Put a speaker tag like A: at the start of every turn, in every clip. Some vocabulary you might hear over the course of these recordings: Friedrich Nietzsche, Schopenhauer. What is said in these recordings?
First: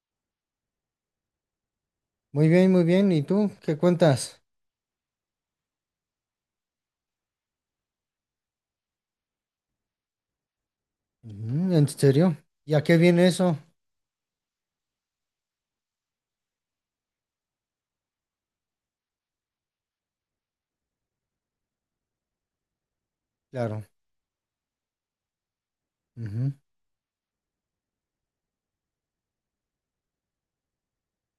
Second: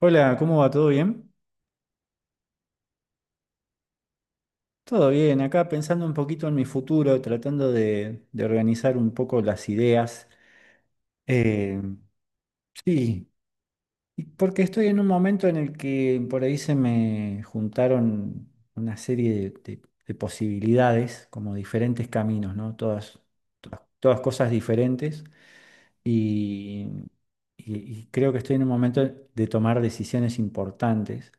A: Hola, ¿cómo va? ¿Todo bien?
B: Muy bien, muy bien. ¿Y tú qué cuentas?
A: Todo bien, acá pensando un poquito en mi futuro, tratando de organizar un poco las ideas.
B: Ujú,
A: Eh,
B: ¿en serio? ¿Y a qué viene
A: sí,
B: eso?
A: y porque estoy en un momento en el que por ahí se me juntaron una serie de posibilidades, como diferentes caminos, ¿no?
B: Claro,
A: Todas cosas diferentes
B: ujú,
A: y, y y creo que estoy en un momento de tomar decisiones importantes.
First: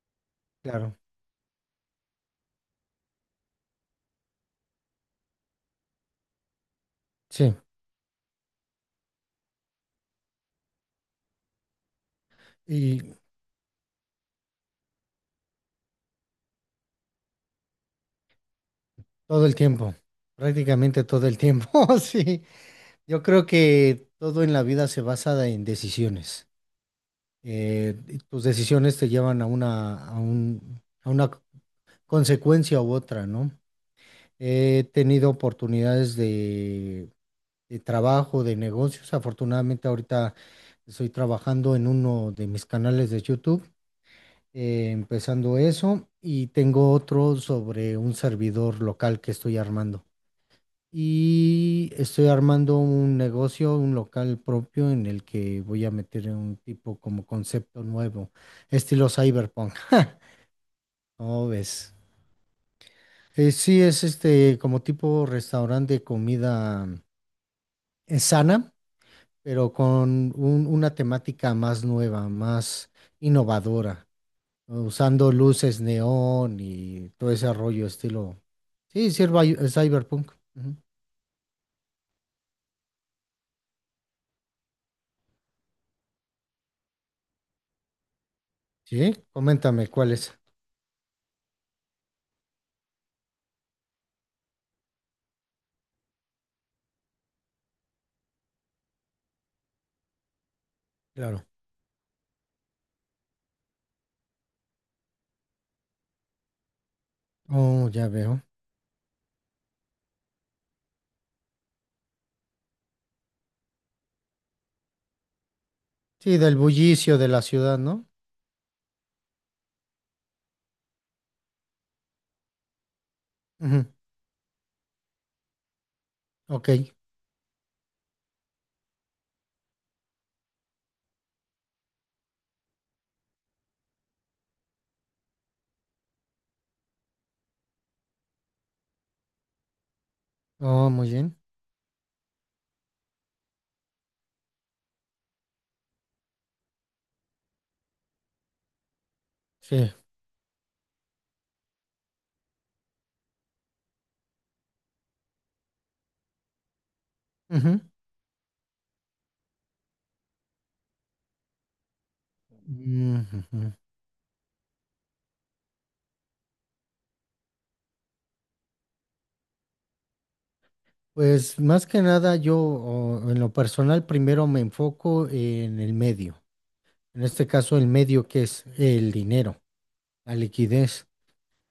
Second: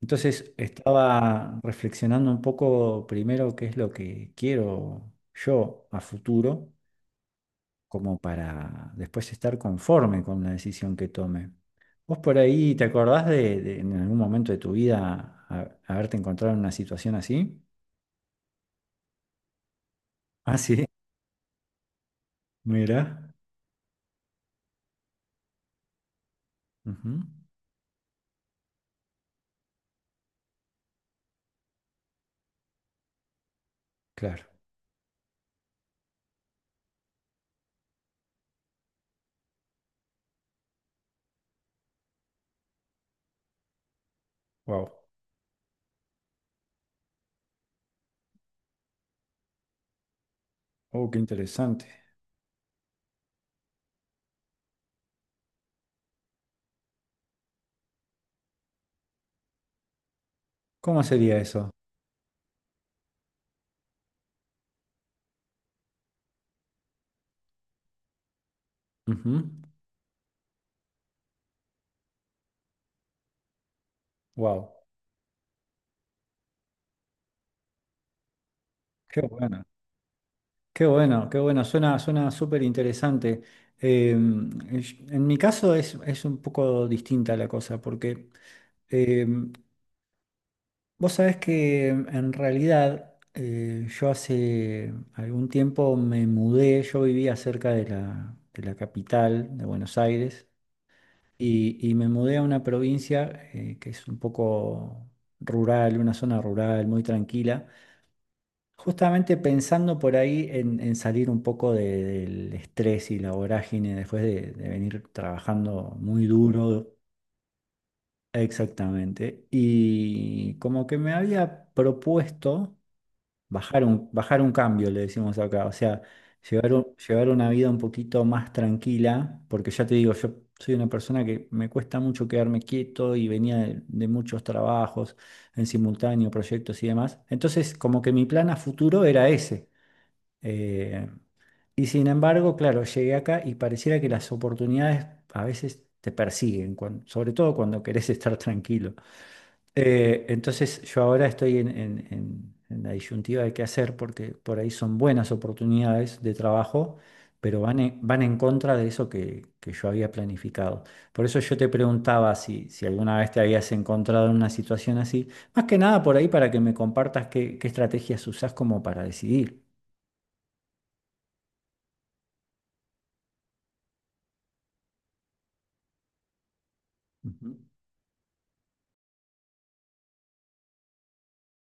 A: Entonces
B: claro,
A: estaba reflexionando un poco primero qué es lo que quiero yo a futuro,
B: sí.
A: como para después estar conforme con la decisión que tome. ¿Vos por ahí te
B: Y
A: acordás de en algún momento de tu vida haberte encontrado en una situación así?
B: todo el tiempo,
A: Ah, sí,
B: prácticamente todo el tiempo, sí. Yo
A: mira.
B: creo que todo en la vida se basa en decisiones.
A: Ujú.
B: Y tus decisiones te llevan a una, a un, a una consecuencia u otra, ¿no?
A: Claro.
B: He tenido oportunidades de trabajo, de negocios. Afortunadamente ahorita estoy trabajando en uno de mis canales de YouTube,
A: Wow.
B: empezando eso, y tengo otro sobre un servidor local que estoy armando.
A: Oh, qué interesante.
B: Y estoy armando un negocio, un local propio en el que voy a meter un tipo como concepto nuevo, estilo cyberpunk.
A: ¿Cómo sería
B: ¿Cómo
A: eso?
B: ves? Sí, es este como tipo restaurante de comida sana pero con un- una temática más nueva, más innovadora,
A: Wow.
B: ¿no? Usando luces neón y todo ese rollo estilo. Sí,
A: Qué
B: sí,
A: bueno.
B: cyberpunk. Ujú.
A: Qué bueno, suena súper interesante. Em, en mi caso es un poco distinta la cosa, porque
B: Sí,
A: em,
B: coméntame cuál es.
A: vos sabés que en realidad yo hace algún tiempo me mudé, yo vivía cerca de de la capital de Buenos Aires
B: Claro.
A: y me mudé a una provincia que es un poco rural, una zona rural muy tranquila.
B: Oh, ya veo.
A: Justamente pensando por ahí en salir un poco del estrés y la vorágine de venir trabajando muy
B: Sí, del
A: duro,
B: bullicio de la ciudad, ¿no?
A: exactamente, y como que me había propuesto
B: Ujú.
A: bajar un cambio, le decimos acá, o sea,
B: Ok.
A: llevar una vida un poquito más tranquila, porque ya te digo, yo soy una persona que me cuesta mucho quedarme quieto y venía de muchos trabajos en simultáneo, proyectos y demás, entonces como que mi plan a futuro era ese,
B: Oh,
A: eh,
B: muy bien.
A: y sin embargo, claro, llegué acá y pareciera que las oportunidades a veces te persiguen, sobre todo cuando querés estar tranquilo.
B: Sí.
A: Entonces yo ahora estoy en la disyuntiva de qué hacer porque por ahí son buenas oportunidades de trabajo, pero van
B: Ujú.
A: van en contra de eso que yo había planificado. Por eso yo te preguntaba si alguna
B: Mm,
A: vez te
B: ujú.
A: habías encontrado en una situación así, más que nada por ahí para que me compartas qué estrategias usás como para decidir.
B: Pues más que nada yo o, en lo personal primero me enfoco en el medio. En este
A: Ujú,
B: caso el medio que es el dinero. La liquidez,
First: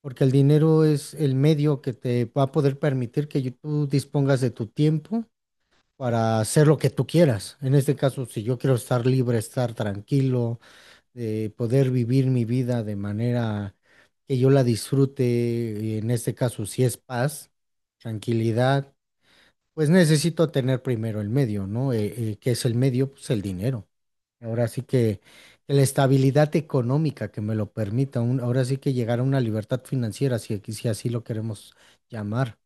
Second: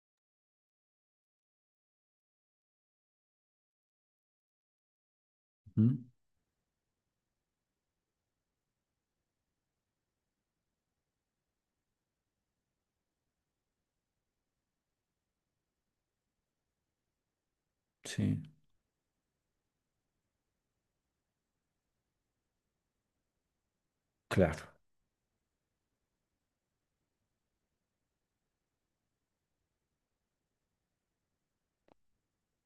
B: porque el dinero es el medio que te va a poder permitir que yo- tú dispongas de tu tiempo
A: ujú.
B: para hacer lo que tú quieras. En este caso, si yo quiero estar libre, estar tranquilo, de poder vivir mi vida de manera que yo la disfrute, y en este caso, si es paz,
A: Sí,
B: tranquilidad, pues necesito tener primero el medio, ¿no? ¿Qué es el medio? Pues el dinero.
A: claro,
B: Ahora sí que la estabilidad económica que me lo permita, un- ahora sí que llegar a una libertad financiera, si, aquí- si así lo queremos llamar.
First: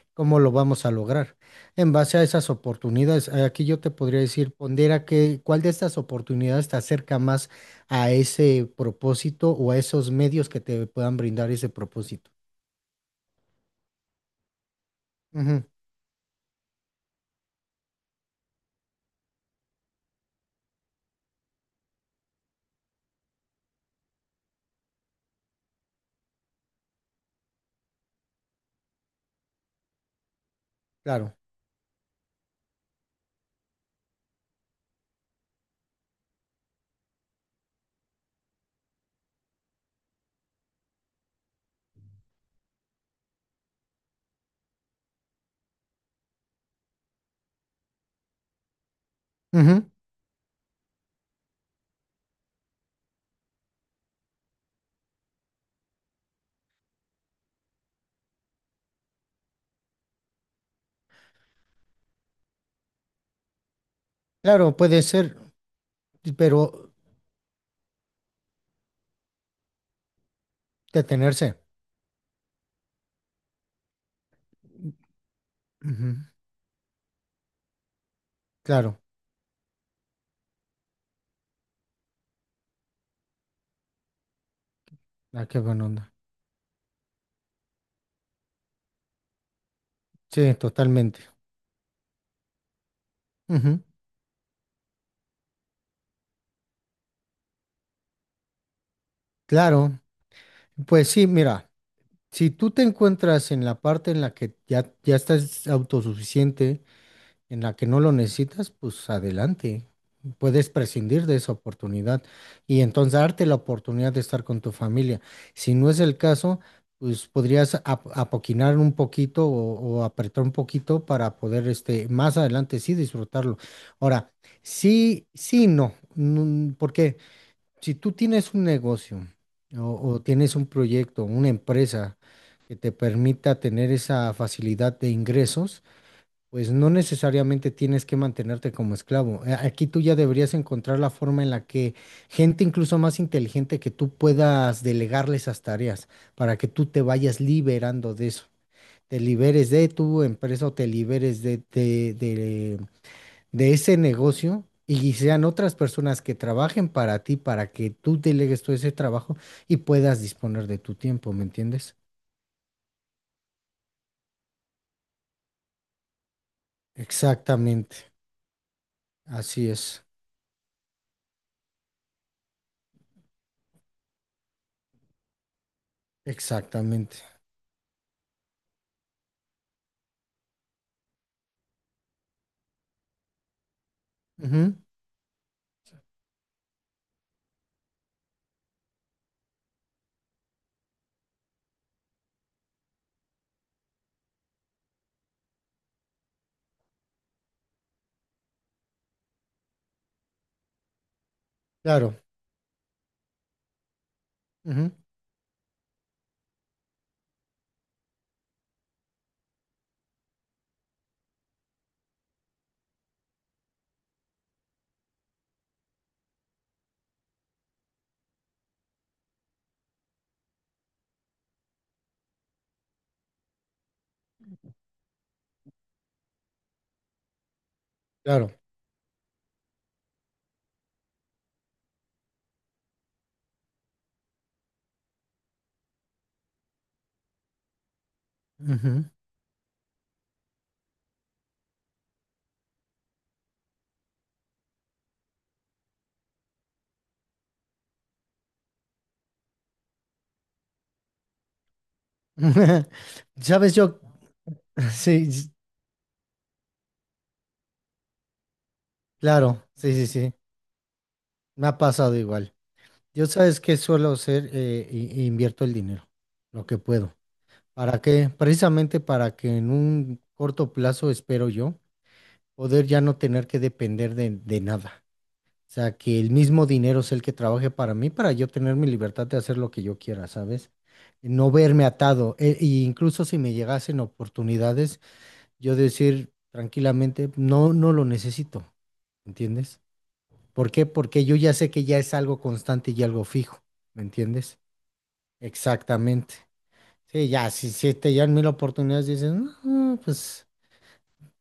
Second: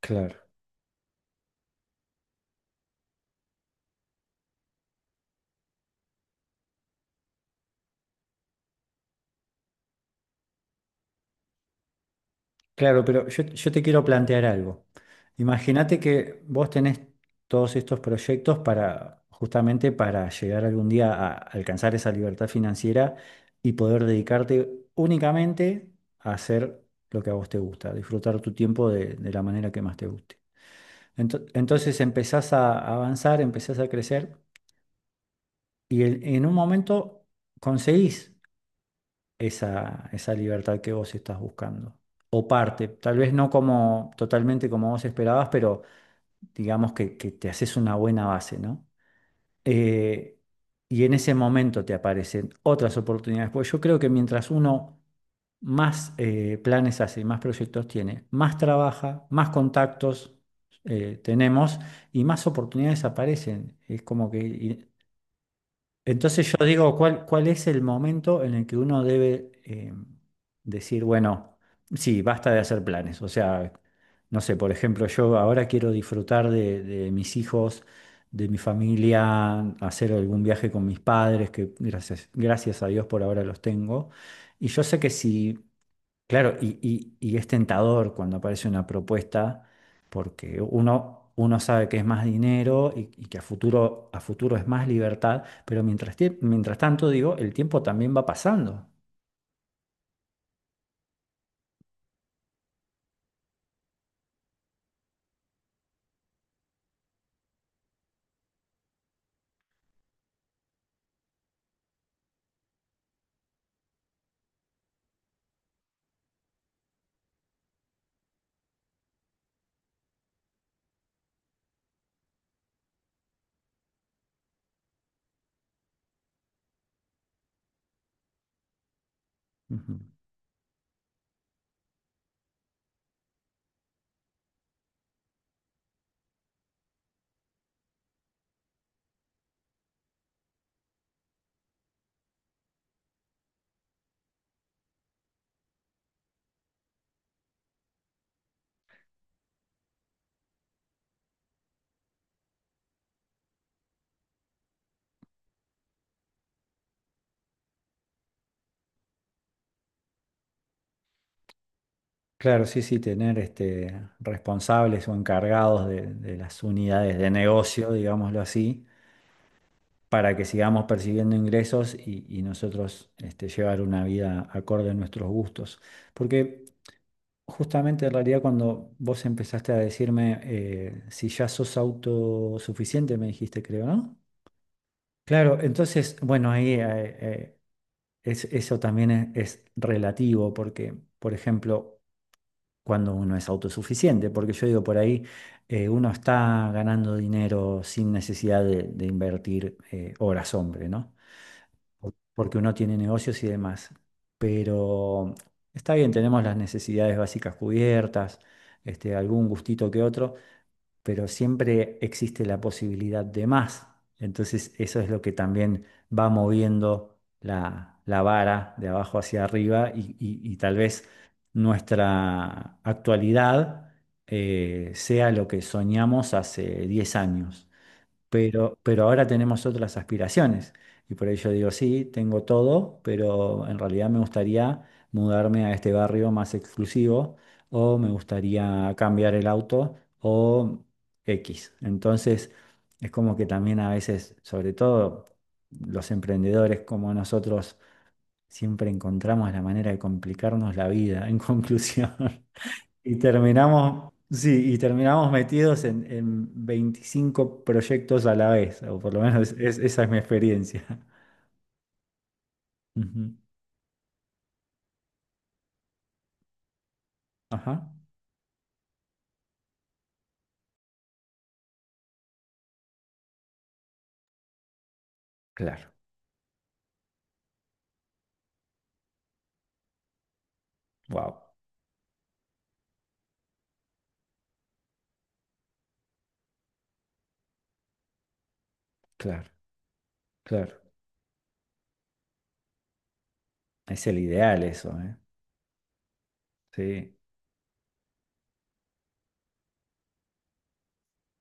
A: claro,
B: ¿Cómo lo vamos a lograr? En base a esas oportunidades, aquí yo te podría decir, pondera que, cuál de estas oportunidades te acerca más a ese propósito o a esos medios que te puedan brindar ese propósito.
A: claro, pero yo te quiero plantear algo.
B: Ujú,
A: Imagínate que vos tenés todos estos proyectos para, justamente para llegar algún día a alcanzar esa libertad financiera y poder dedicarte únicamente a hacer lo que a vos te gusta, disfrutar tu tiempo de la manera que más te guste.
B: claro.
A: Entonces empezás a avanzar, empezás a crecer y en un momento conseguís esa libertad que vos estás buscando. O parte, tal vez no como totalmente como vos esperabas, pero digamos que te haces una buena base, ¿no?
B: Ujú,
A: Eh, y en ese momento te aparecen otras oportunidades, porque yo creo que mientras uno más planes hace, más proyectos tiene, más trabaja, más contactos tenemos y más oportunidades aparecen. Es como
B: claro,
A: que
B: puede ser,
A: entonces
B: pero
A: yo digo, ¿ cuál es el momento en el que uno debe decir,
B: Detenerse.
A: bueno, sí, ¿basta de hacer planes? O sea, no sé, por ejemplo, yo ahora quiero
B: Ujú,
A: disfrutar de mis hijos, de mi
B: claro.
A: familia, hacer algún viaje con mis padres, que gracias a Dios por ahora los tengo. Y yo sé que
B: Ah,
A: si
B: qué buena onda.
A: claro, y es tentador cuando aparece una propuesta,
B: Sí,
A: porque
B: totalmente.
A: uno sabe que es más dinero y que
B: Ujú,
A: a futuro es más libertad, pero mientras, mientras tanto, digo, el tiempo también va pasando.
B: claro. Pues sí, mira, si tú te encuentras en la parte en la que ya, ya estás autosuficiente, en la que no lo necesitas, pues adelante. Puedes prescindir de esa oportunidad y entonces darte la oportunidad de estar con tu familia. Si no es el caso, pues podrías ap- apoquinar un poquito o apretar un poquito para poder este, más adelante sí disfrutarlo. Ahora, sí, sí, no. Mm, porque si tú tienes un negocio
A: Ujú.
B: o tienes un proyecto, una empresa que te permita tener esa facilidad de ingresos, pues no necesariamente tienes que mantenerte como esclavo. A- Aquí tú ya deberías encontrar la forma en la que gente incluso más inteligente que tú puedas delegarle esas tareas para que tú te vayas liberando de eso. Te liberes de tu empresa o te liberes de ese negocio y sean otras personas que trabajen para ti para que tú delegues todo ese trabajo y puedas disponer de tu tiempo, ¿me entiendes?
A: Claro, sí, sí, tener este, responsables o encargados de las unidades de negocio,
B: Exactamente.
A: digámoslo así,
B: Así es.
A: para que sigamos percibiendo ingresos y nosotros este, llevar una vida acorde a nuestros gustos. Porque
B: Exactamente.
A: justamente en realidad cuando vos empezaste a decirme si ya sos autosuficiente, me dijiste, creo, ¿no?
B: Ujú,
A: Claro, entonces, bueno, ahí eso también es relativo porque, por ejemplo, cuando uno es autosuficiente, porque yo digo por ahí, uno está ganando dinero sin necesidad de invertir horas hombre, ¿no?
B: claro.
A: Porque uno tiene negocios y demás.
B: Ujú,
A: Pero está bien, tenemos las necesidades básicas cubiertas, este, algún gustito que otro, pero siempre existe la posibilidad de más. Entonces eso es lo que también va moviendo la vara de abajo hacia arriba y, y tal vez nuestra actualidad sea lo que soñamos hace 10 años
B: claro.
A: pero ahora tenemos otras aspiraciones. Y por ello digo, sí, tengo todo, pero en realidad me gustaría mudarme a este barrio más exclusivo o me gustaría
B: Ujú.
A: cambiar el auto o X. Entonces, es como que también a veces, sobre todo los emprendedores como nosotros, siempre encontramos la manera de complicarnos la vida, en conclusión. Y
B: ¿Sabes yo?
A: terminamos, sí, y
B: Sí,
A: terminamos
B: s-
A: metidos en 25 proyectos a la vez, o por lo menos
B: claro, sí,
A: esa
B: sí,
A: es mi
B: sí.
A: experiencia.
B: Me ha pasado igual. Yo
A: Ujú.
B: sabes que suelo hacer, i- invierto el dinero, lo que puedo.
A: Ajá.
B: ¿Para qué? Precisamente para que en un corto plazo, espero yo, poder ya no tener que depender de nada. O
A: Claro.
B: sea, que el mismo dinero es el que trabaje para mí, para yo tener mi libertad de hacer lo que yo quiera, ¿sabes?
A: Wow.
B: No verme atado. E, e incluso si me llegasen oportunidades. Yo decir tranquilamente, no, no lo necesito,
A: Claro,
B: ¿entiendes? ¿Por
A: claro.
B: qué? Porque yo ya sé que ya es algo constante y algo fijo, ¿me
A: Es el
B: entiendes?
A: ideal eso, ¿eh?
B: Exactamente.
A: Sí,
B: Sí, ya, si, si te llegan mil oportunidades, dices, "No, pues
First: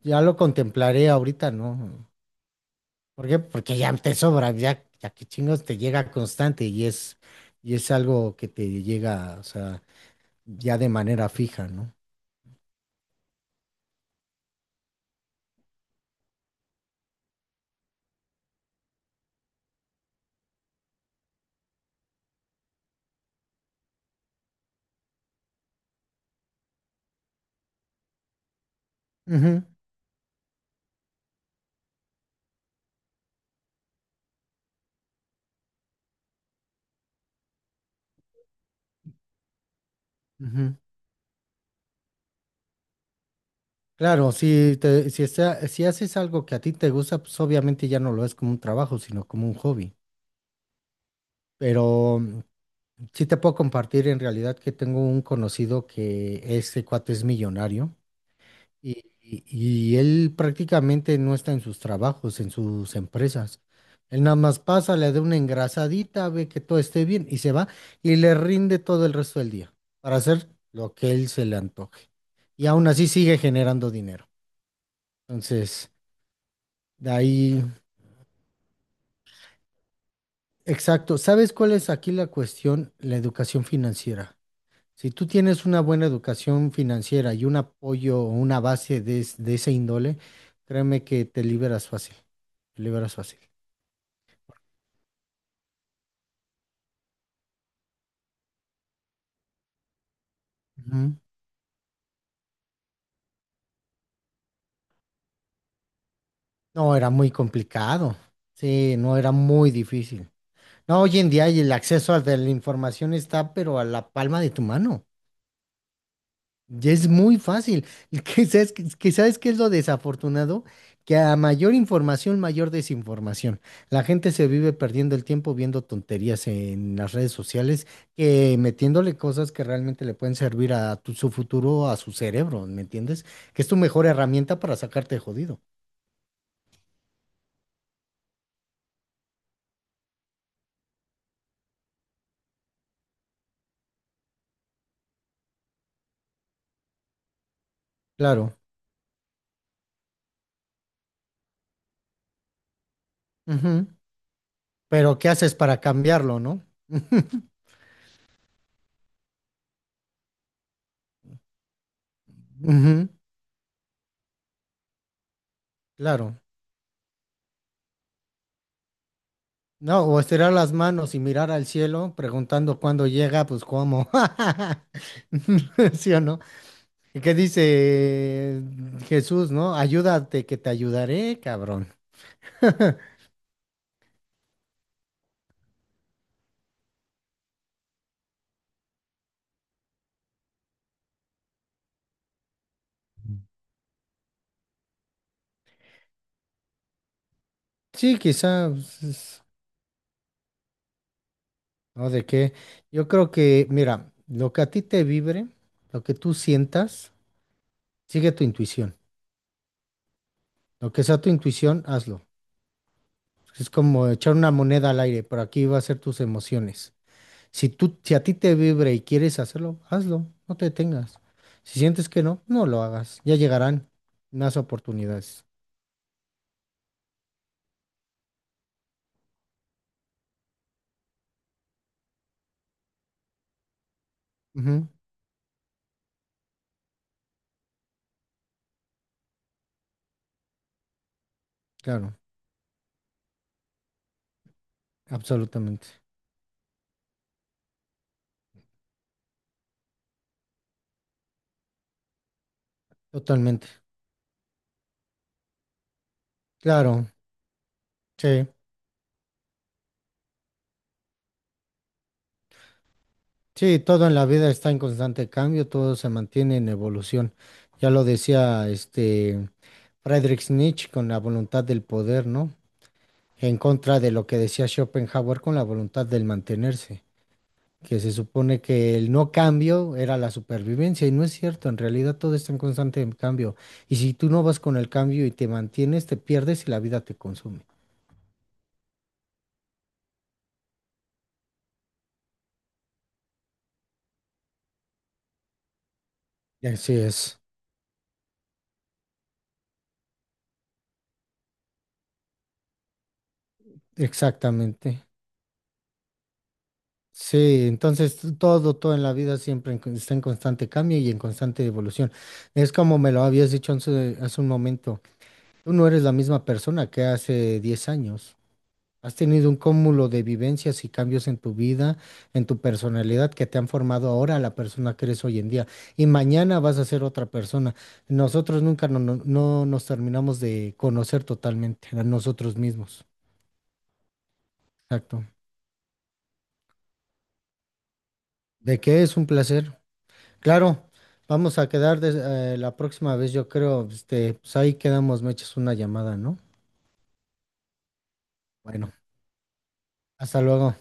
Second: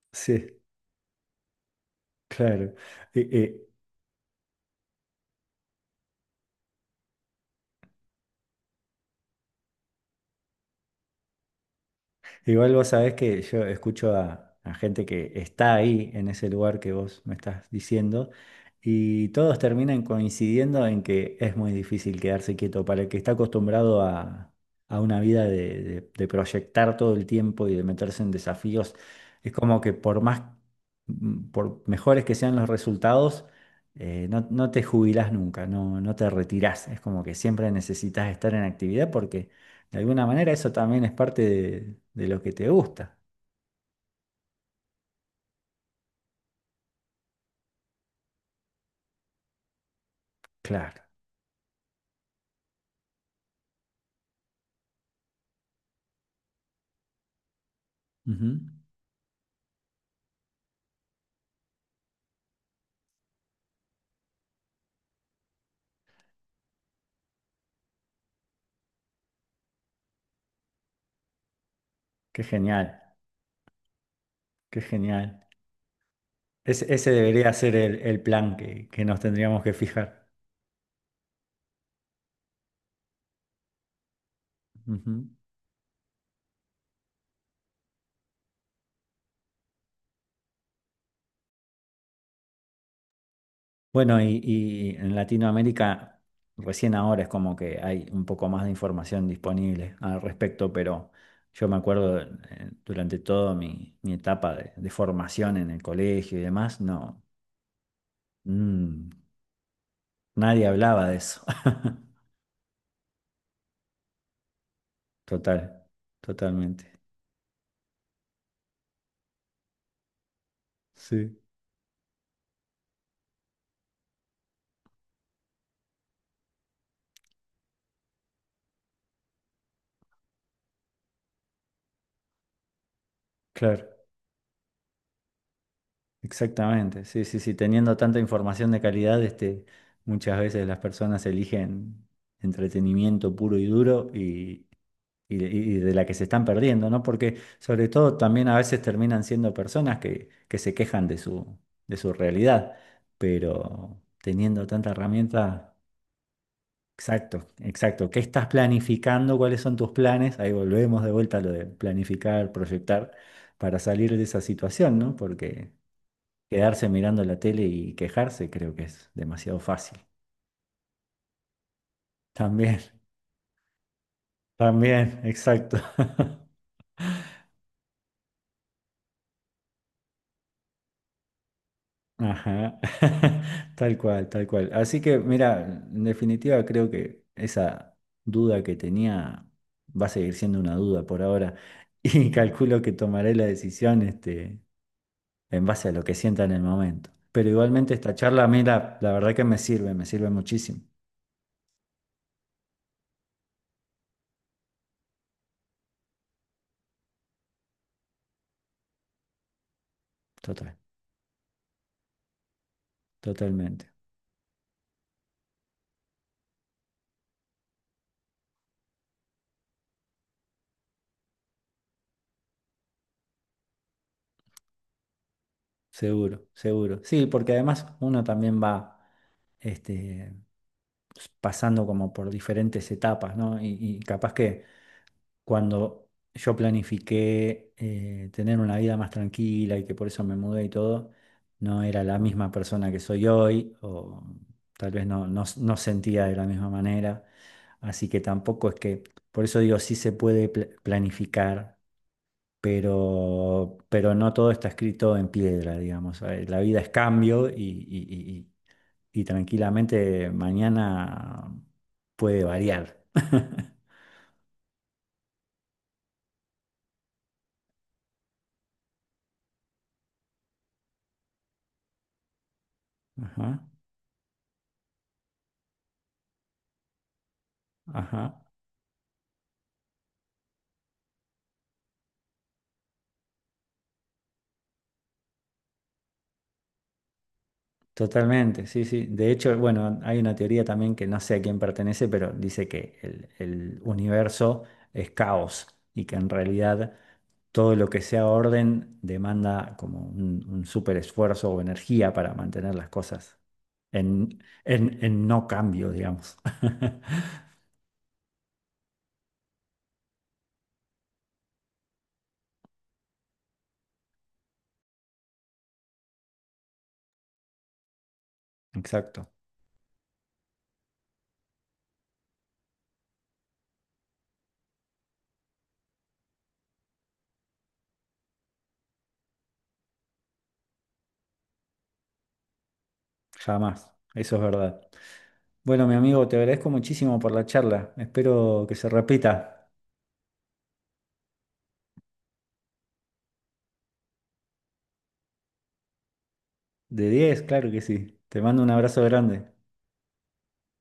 B: ya lo
A: sí,
B: contemplaré ahorita, ¿no?
A: claro.
B: ¿Por
A: Eh,
B: qué?
A: eh,
B: Porque ya te sobra, ya, ya que chingos te llega constante y es algo que te llega, o sea, ya de manera fija, ¿no?
A: Igual vos sabés que yo escucho a gente que está ahí en ese lugar que vos me estás diciendo y todos terminan coincidiendo en que es muy difícil quedarse quieto para el que está acostumbrado a una vida de proyectar todo el tiempo y de meterse en desafíos. Es
B: Ujú,
A: como que por más, por mejores que sean los resultados, no, no te jubilás nunca, no, no te retirás. Es como que siempre necesitas estar en actividad porque... De alguna manera eso
B: ujú.
A: también es parte de lo que te gusta.
B: Claro, si, te- si, está- si haces algo que a ti te gusta, pues obviamente ya no lo es como un trabajo, sino como un hobby.
A: Claro.
B: Pero sí te puedo compartir en realidad que tengo un conocido que este cuate es millonario
A: Ujú.
B: y, y- y él prácticamente no está en sus trabajos, en sus empresas. Él nada más pasa, le da una engrasadita, ve que todo esté bien y se va y le rinde todo el resto del día para hacer lo que él se le antoje.
A: Qué
B: Y aún
A: genial,
B: así sigue generando dinero.
A: qué genial.
B: Entonces...
A: Ese
B: De
A: debería
B: ahí,
A: ser el plan que nos tendríamos que fijar.
B: exacto. ¿Sabes cuál es aquí la cuestión? La educación financiera. Si tú
A: Ujú.
B: tienes una buena educación financiera y un apoyo o una base de, es- de ese índole, créeme que te liberas fácil. Te liberas fácil.
A: Bueno, y en Latinoamérica recién ahora es como que hay un poco más de información disponible al respecto, pero
B: Ujú.
A: yo me acuerdo durante toda mi, mi etapa de formación en el colegio y demás,
B: No, era
A: no,
B: muy complicado. Sí,
A: mm,
B: no, era muy difícil.
A: nadie
B: No,
A: hablaba de
B: hoy en
A: eso.
B: día y el acceso a la información está, pero a la palma de tu mano.
A: Total,
B: Ya
A: totalmente.
B: es muy fácil. ¿Que sabes, que sabes qué es lo desafortunado? Que a
A: Sí,
B: mayor información, mayor desinformación. La gente se vive perdiendo el tiempo viendo tonterías en las redes sociales que metiéndole cosas que realmente le pueden servir a tu- su futuro, a su cerebro, ¿me entiendes? Que es tu
A: claro,
B: mejor herramienta para sacarte de jodido.
A: exactamente. Sí, sí, sí, teniendo tanta información de calidad, este, muchas veces las personas eligen entretenimiento puro y duro y, y de la que se están perdiendo, ¿no? Porque sobre todo también a
B: Claro.
A: veces terminan siendo personas que se quejan de su realidad,
B: Ujú.
A: pero teniendo tanta
B: Pero ¿qué haces
A: herramienta,
B: para cambiarlo, no?
A: exacto, exacto. ¿Qué estás planificando? ¿Cuáles son tus planes? Ahí volvemos de vuelta a lo de planificar,
B: Ujú.
A: proyectar para salir de esa situación, ¿no? Porque
B: Claro.
A: quedarse mirando la tele y quejarse creo que es demasiado fácil.
B: No, o estirar las manos y mirar al cielo,
A: También,
B: preguntando cuándo llega, pues cómo.
A: también, exacto.
B: ¿Sí o no? ¿Y qué dice Jesús, no? Ayúdate, que te ayudaré, cabrón.
A: Ajá, tal cual, tal cual. Así que, mira, en definitiva creo que esa duda que tenía va a seguir siendo una duda por ahora y calculo que tomaré la decisión este, en base a lo que sienta en el momento. Pero igualmente esta
B: Sí,
A: charla a mí la verdad
B: quizás,
A: que me sirve muchísimo.
B: ¿no? ¿De qué? Yo creo que, mira, lo que a ti te vibre, lo que tú sientas, sigue tu intuición.
A: Total,
B: Lo que sea tu intuición, hazlo. Es
A: totalmente.
B: como echar una moneda al aire, por aquí va a ser tus emociones. Si tú, si a ti te vibra y quieres hacerlo, hazlo, no te detengas. Si sientes que no, no lo hagas. Ya llegarán más oportunidades.
A: Seguro, seguro. Sí, porque además uno también va este, pues, pasando como por diferentes etapas, ¿no? Y capaz que
B: Ujú,
A: cuando yo planifiqué tener una vida más tranquila y que por eso me mudé y todo, no era
B: claro,
A: la misma persona que soy hoy, o tal vez no
B: absolutamente,
A: sentía de la misma manera. Así que tampoco es que, por eso digo, sí se puede planificar
B: totalmente.
A: pero no todo está escrito en piedra, digamos. La vida es
B: Claro,
A: cambio
B: sí,
A: y- y tranquilamente mañana puede variar.
B: sí, todo en la vida está en constante cambio, todo se mantiene en evolución. Ya lo decía este Friedrich Nietzsche con la voluntad del poder, ¿no? En
A: Ajá,
B: contra de lo que decía Schopenhauer con la voluntad del mantenerse. Que se
A: ajá,
B: supone que el no cambio era la supervivencia y no es cierto, en realidad todo está en constante cambio y si tú no vas con el cambio y te mantienes, te pierdes y la vida te consume.
A: totalmente, sí, sí. De hecho, bueno, hay una teoría también que no sé a quién pertenece, pero dice que el universo es caos y que en
B: Así
A: realidad
B: es,
A: todo lo que sea orden demanda como un súper esfuerzo o energía para mantener las cosas
B: exactamente.
A: en no cambio, digamos.
B: Sí, entonces t- todo, todo en la vida siempre en con- está en constante cambio y en constante evolución. Es como me lo habías dicho hace, hace un momento, tú no eres la misma persona que hace 10 años. Has
A: Exacto,
B: tenido un cúmulo de vivencias y cambios en tu vida, en tu personalidad, que te han formado ahora a la persona que eres hoy en día. Y mañana vas a ser otra persona. Nosotros nunca no, no- no nos terminamos de conocer totalmente a nosotros mismos.
A: jamás. Eso es verdad.
B: Exacto.
A: Bueno, mi amigo, te agradezco muchísimo por la charla. Espero que
B: ¿De
A: se
B: qué es un
A: repita.
B: placer? Claro, vamos a quedar des- la próxima vez, yo creo, este, pues ahí quedamos, me echas una llamada, ¿no?
A: De diez, claro que sí. Te mando un
B: Bueno,
A: abrazo grande.
B: hasta luego.